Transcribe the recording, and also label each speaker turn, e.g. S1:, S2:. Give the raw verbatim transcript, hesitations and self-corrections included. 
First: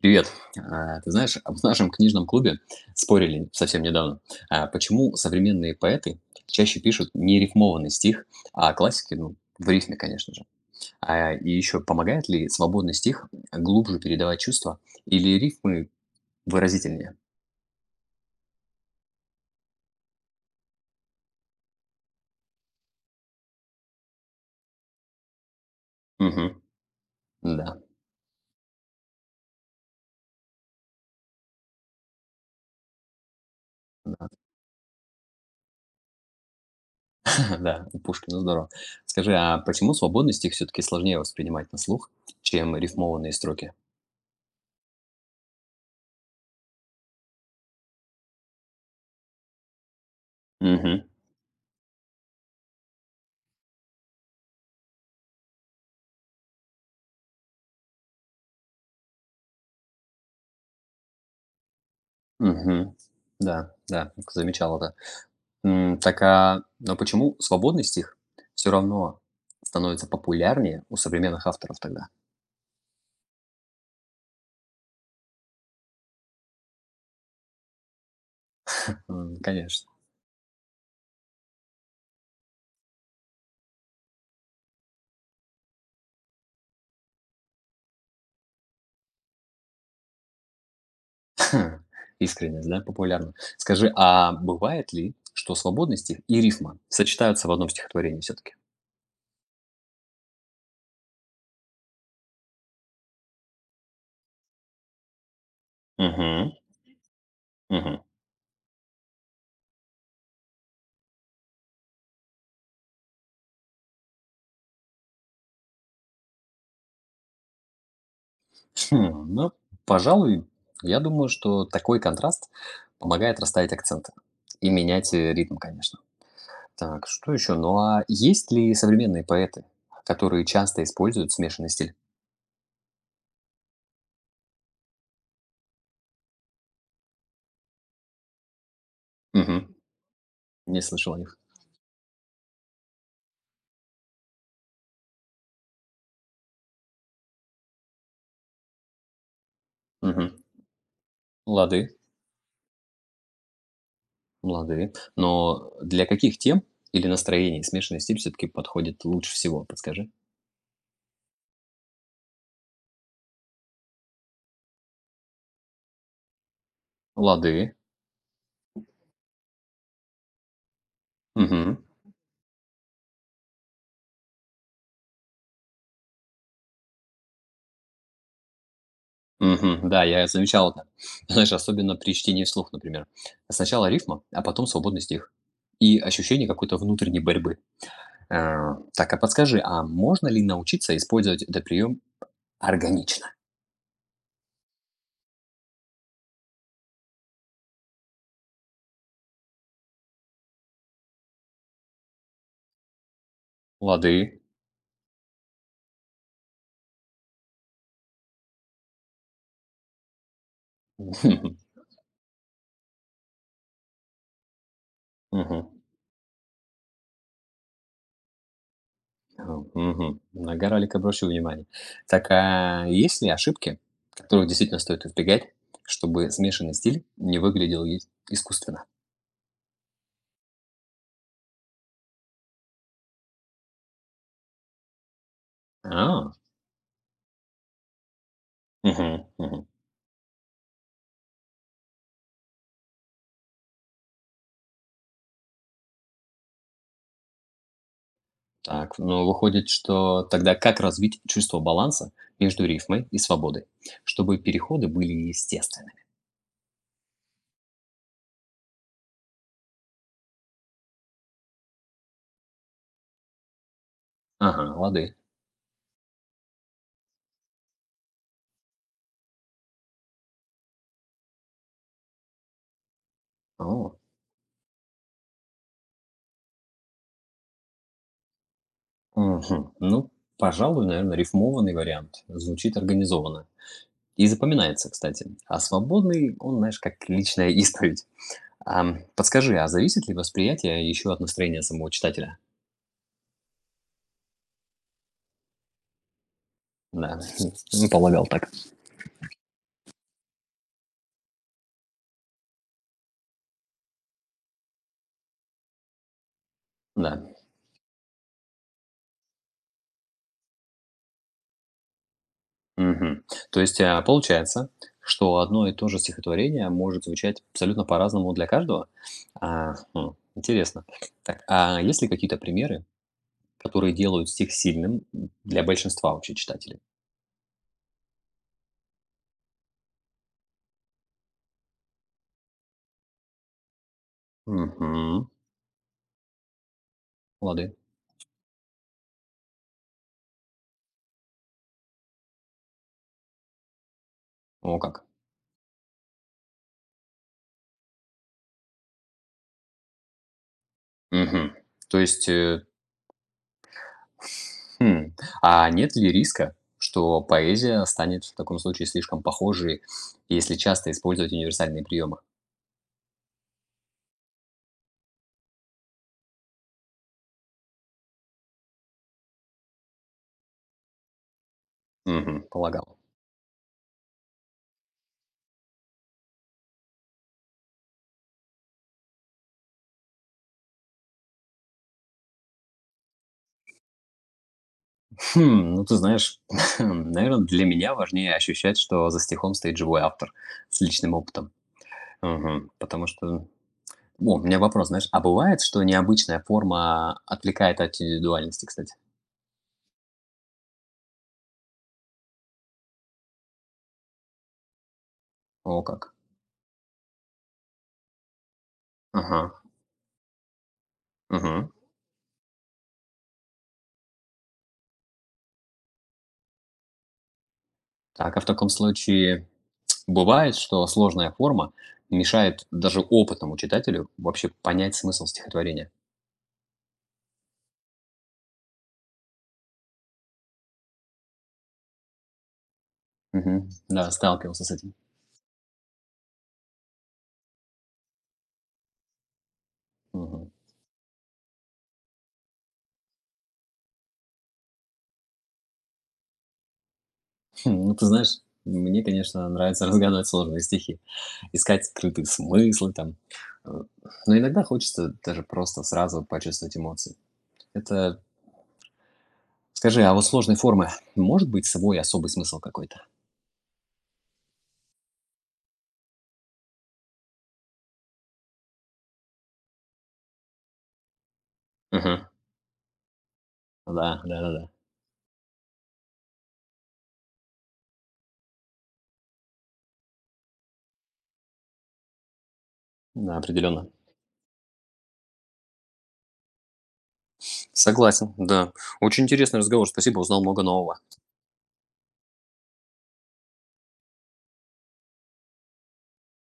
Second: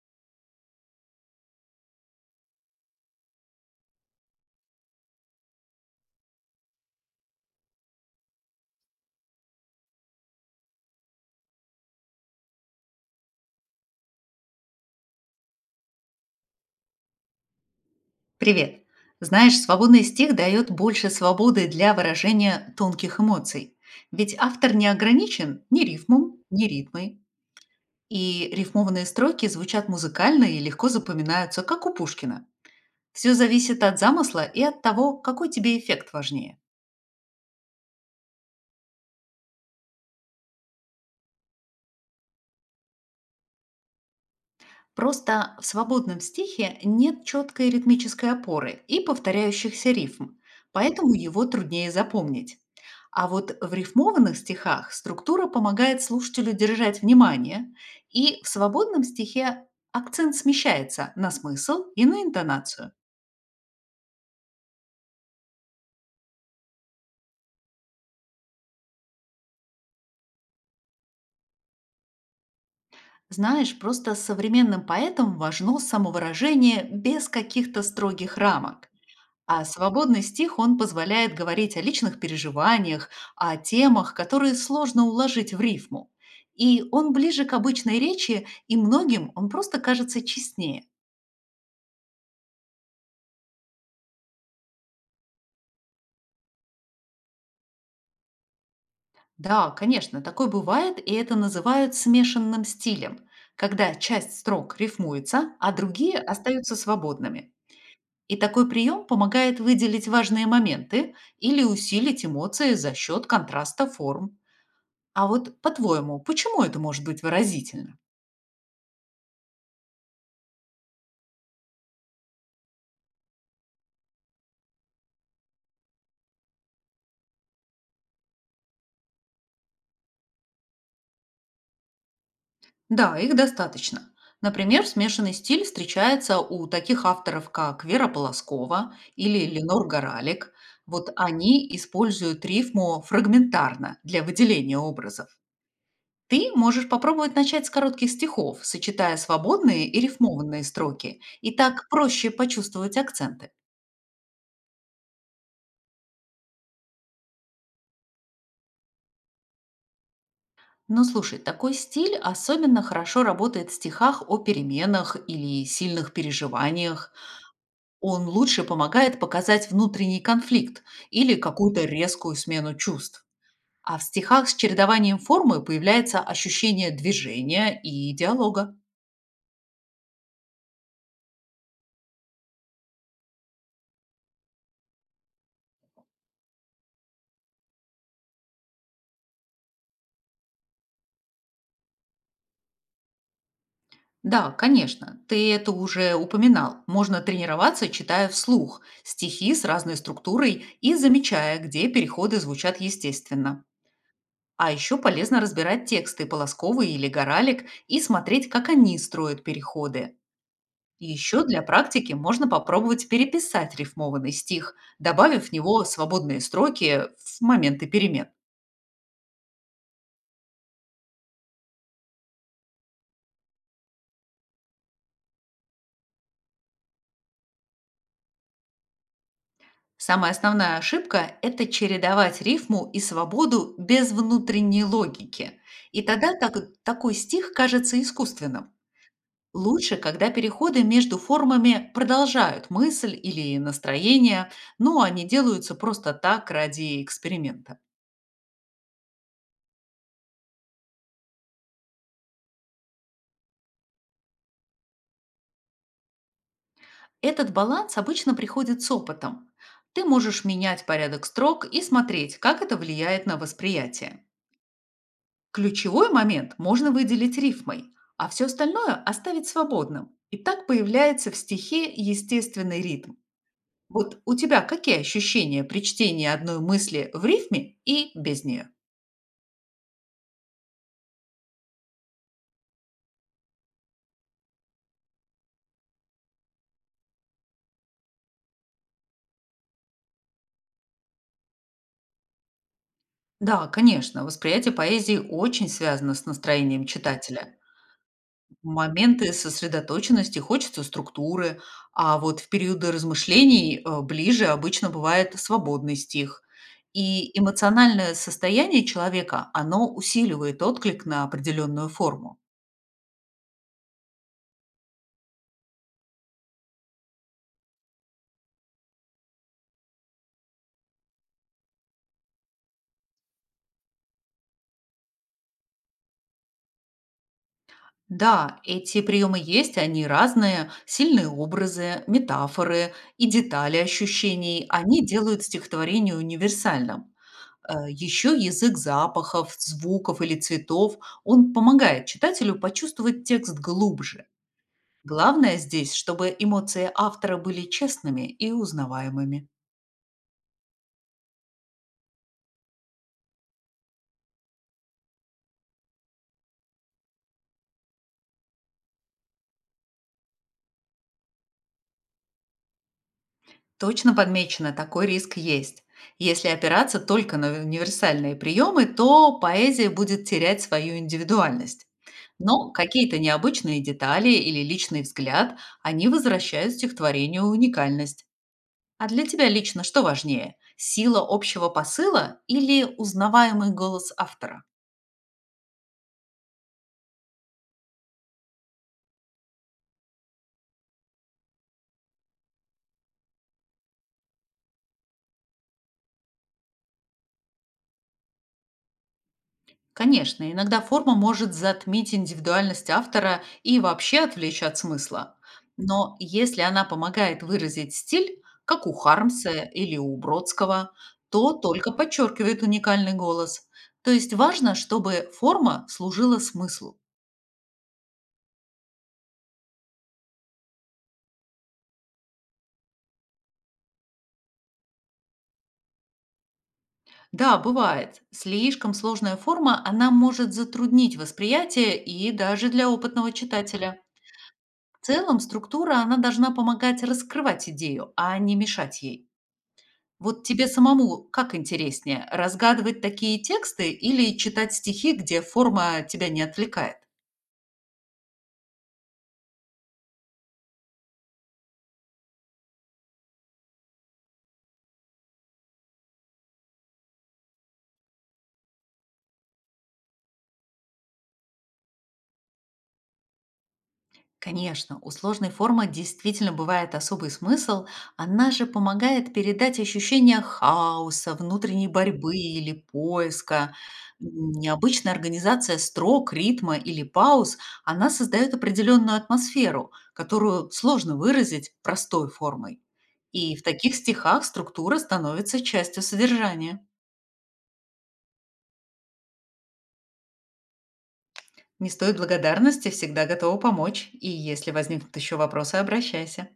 S1: Привет. А, Ты знаешь, в нашем книжном клубе спорили совсем недавно, а, почему современные поэты чаще пишут не рифмованный стих, а классики, ну, в рифме, конечно же. А, И еще помогает ли свободный стих глубже передавать чувства или рифмы выразительнее?
S2: Привет! Знаешь, свободный стих дает больше свободы для выражения тонких эмоций. Ведь автор не ограничен ни рифмом,
S1: Мгм.
S2: ни ритмой.
S1: Да,
S2: И рифмованные строки звучат музыкально и легко запоминаются, как у Пушкина. Все зависит от замысла и от того, какой тебе эффект важнее.
S1: да, у Пушкина здорово. Скажи, а почему свободный стих все-таки сложнее воспринимать на слух, чем рифмованные строки?
S2: Просто в свободном стихе нет четкой ритмической опоры и повторяющихся рифм,
S1: Угу,
S2: поэтому его труднее запомнить. А вот в рифмованных стихах структура помогает слушателю держать внимание, и в свободном стихе акцент смещается на смысл и на интонацию.
S1: угу. Да, да, замечал это. М, так, а, но почему свободный стих все равно становится популярнее у современных авторов тогда?
S2: Знаешь, просто современным поэтам важно самовыражение без каких-то строгих рамок.
S1: М,
S2: А
S1: конечно.
S2: свободный стих, он позволяет говорить о личных переживаниях, о темах, которые сложно уложить в рифму. И он ближе к обычной речи, и многим он просто кажется честнее.
S1: Искренность, да, популярна. Скажи, а бывает ли, что свободный стих и рифма сочетаются в одном стихотворении все таки.
S2: Да, конечно, такое бывает, и это называют смешанным стилем, когда часть строк рифмуется, а другие
S1: Мгм,
S2: остаются свободными.
S1: мгм.
S2: И такой прием помогает выделить важные моменты или усилить эмоции за счет контраста форм. А вот по-твоему, почему это может быть выразительно?
S1: Хм, ну, пожалуй, я думаю, что такой контраст помогает расставить акценты и менять, э, ритм, конечно. Так, что еще? Ну, а есть ли современные поэты, которые часто используют смешанный стиль?
S2: Да, их достаточно. Например, смешанный стиль встречается у таких авторов, как Вера Полоскова или Ленор Горалик.
S1: Не
S2: Вот
S1: слышал о них.
S2: они используют рифму фрагментарно для выделения образов. Ты можешь попробовать начать с коротких стихов, сочетая свободные и
S1: Мгм.
S2: рифмованные строки, и
S1: Лады,
S2: так проще почувствовать акценты.
S1: лады. Но для каких тем или настроений смешанный стиль все-таки подходит лучше всего, подскажи?
S2: Но слушай, такой стиль особенно хорошо работает в стихах о переменах или сильных переживаниях.
S1: Лады.
S2: Он лучше помогает показать внутренний конфликт или
S1: Мгм.
S2: какую-то резкую смену чувств. А в стихах с чередованием формы появляется ощущение движения и диалога.
S1: Мгм. Да, я замечал это. Знаешь, особенно при чтении вслух, например. Сначала рифма, а потом свободный стих. И ощущение какой-то внутренней борьбы. Э, Так, а подскажи, а можно ли научиться использовать этот прием органично?
S2: Да, конечно, ты это уже упоминал. Можно тренироваться, читая вслух стихи с разной структурой и замечая, где переходы звучат естественно.
S1: Лады.
S2: А еще полезно разбирать тексты Полосковой или Горалик и смотреть, как они строят переходы. Еще для практики можно попробовать переписать рифмованный стих, добавив в
S1: Мгм.
S2: него свободные строки в моменты перемен.
S1: Ага, мгм. На Гаралик обращу внимание. Так, а есть ли ошибки, которых действительно стоит избегать, чтобы смешанный стиль не выглядел и- искусственно?
S2: Самая основная ошибка — это чередовать рифму и свободу без внутренней логики. И
S1: А,
S2: тогда так- такой стих кажется искусственным.
S1: мгм, мгм.
S2: Лучше, когда переходы между формами продолжают мысль или настроение, но они делаются просто так ради эксперимента.
S1: Так, ну выходит, что тогда как развить чувство баланса между рифмой и свободой, чтобы переходы были естественными?
S2: Этот баланс обычно приходит с опытом. Ты можешь менять порядок строк и смотреть, как это влияет на восприятие.
S1: Ага, лады.
S2: Ключевой момент можно выделить рифмой, а все остальное оставить свободным. И так появляется в стихе естественный ритм.
S1: О,
S2: Вот у тебя какие ощущения при чтении одной мысли в рифме и без нее?
S1: мгм. Ну, пожалуй, наверное, рифмованный вариант. Звучит организованно. И запоминается, кстати. А свободный, он, знаешь, как личная исповедь. Ам, подскажи, а зависит ли восприятие еще от настроения самого читателя?
S2: Да, конечно, восприятие поэзии очень связано с настроением
S1: Да,
S2: читателя.
S1: м, полагал так.
S2: Моменты сосредоточенности хочется структуры, а вот в периоды размышлений э, ближе обычно бывает свободный стих.
S1: Да.
S2: И эмоциональное состояние человека, оно усиливает отклик на определенную форму.
S1: Мгм. То есть, а, получается, что одно и то же стихотворение может звучать абсолютно по-разному для каждого? А, хм, интересно. Так, а есть ли какие-то примеры, которые делают стих сильным для большинства вообще читателей?
S2: Да, эти приемы есть, они разные, сильные образы, метафоры и детали ощущений, они
S1: Мгм.
S2: делают стихотворение универсальным.
S1: Лады.
S2: Еще язык запахов, звуков или цветов, он помогает читателю почувствовать текст глубже.
S1: О как.
S2: Главное здесь, чтобы эмоции автора были честными и узнаваемыми.
S1: Мгм. То есть, э, хм. А нет ли риска, что поэзия станет в таком случае слишком похожей, если часто использовать универсальные приемы?
S2: Точно подмечено, такой риск есть. Если опираться только на универсальные приемы, то поэзия будет терять свою индивидуальность.
S1: Мгм,
S2: Но
S1: полагал.
S2: какие-то необычные детали или личный взгляд, они возвращают стихотворению уникальность. А для тебя лично что важнее? Сила общего посыла или узнаваемый голос автора?
S1: Хм, ну ты знаешь, наверное, для меня важнее ощущать, что за стихом стоит живой автор с личным опытом. Мгм, потому что... О, у меня вопрос, знаешь, а бывает, что необычная форма отвлекает от индивидуальности, кстати?
S2: Конечно, иногда форма может затмить индивидуальность автора и вообще отвлечь от смысла.
S1: О, как.
S2: Но если она помогает выразить стиль, как у
S1: Ага,
S2: Хармса или у Бродского, то
S1: мгм.
S2: только подчеркивает уникальный голос. То есть важно, чтобы форма служила смыслу.
S1: Так, а в таком случае бывает, что сложная форма мешает даже опытному читателю вообще понять смысл стихотворения.
S2: Да, бывает. Слишком сложная форма, она может затруднить восприятие и даже для опытного
S1: Мгм.
S2: читателя.
S1: Да, сталкивался с этим.
S2: В целом структура, она должна помогать раскрывать идею, а не мешать ей. Вот
S1: Мгм.
S2: тебе самому как интереснее: разгадывать такие тексты или читать стихи, где форма тебя не отвлекает?
S1: Хм, ну, ты знаешь, мне, конечно, нравится разгадывать сложные стихи, искать скрытые смыслы там. Э, Но иногда хочется даже просто сразу почувствовать эмоции. Это... Скажи, а вот сложной формы может быть свой особый смысл какой-то?
S2: Конечно, у сложной формы действительно бывает особый смысл. Она же помогает передать ощущение хаоса, внутренней
S1: Мгм.
S2: борьбы или поиска.
S1: Да, да, да,
S2: М,
S1: да.
S2: Необычная организация строк, ритма или пауз, она создает определенную атмосферу, которую сложно выразить простой формой.
S1: Да,
S2: И в
S1: определенно.
S2: таких стихах структура становится частью содержания.
S1: Согласен, да. Очень интересный разговор. Спасибо, узнал много нового.
S2: Не стоит благодарности, всегда готова помочь. И если возникнут еще вопросы, обращайся.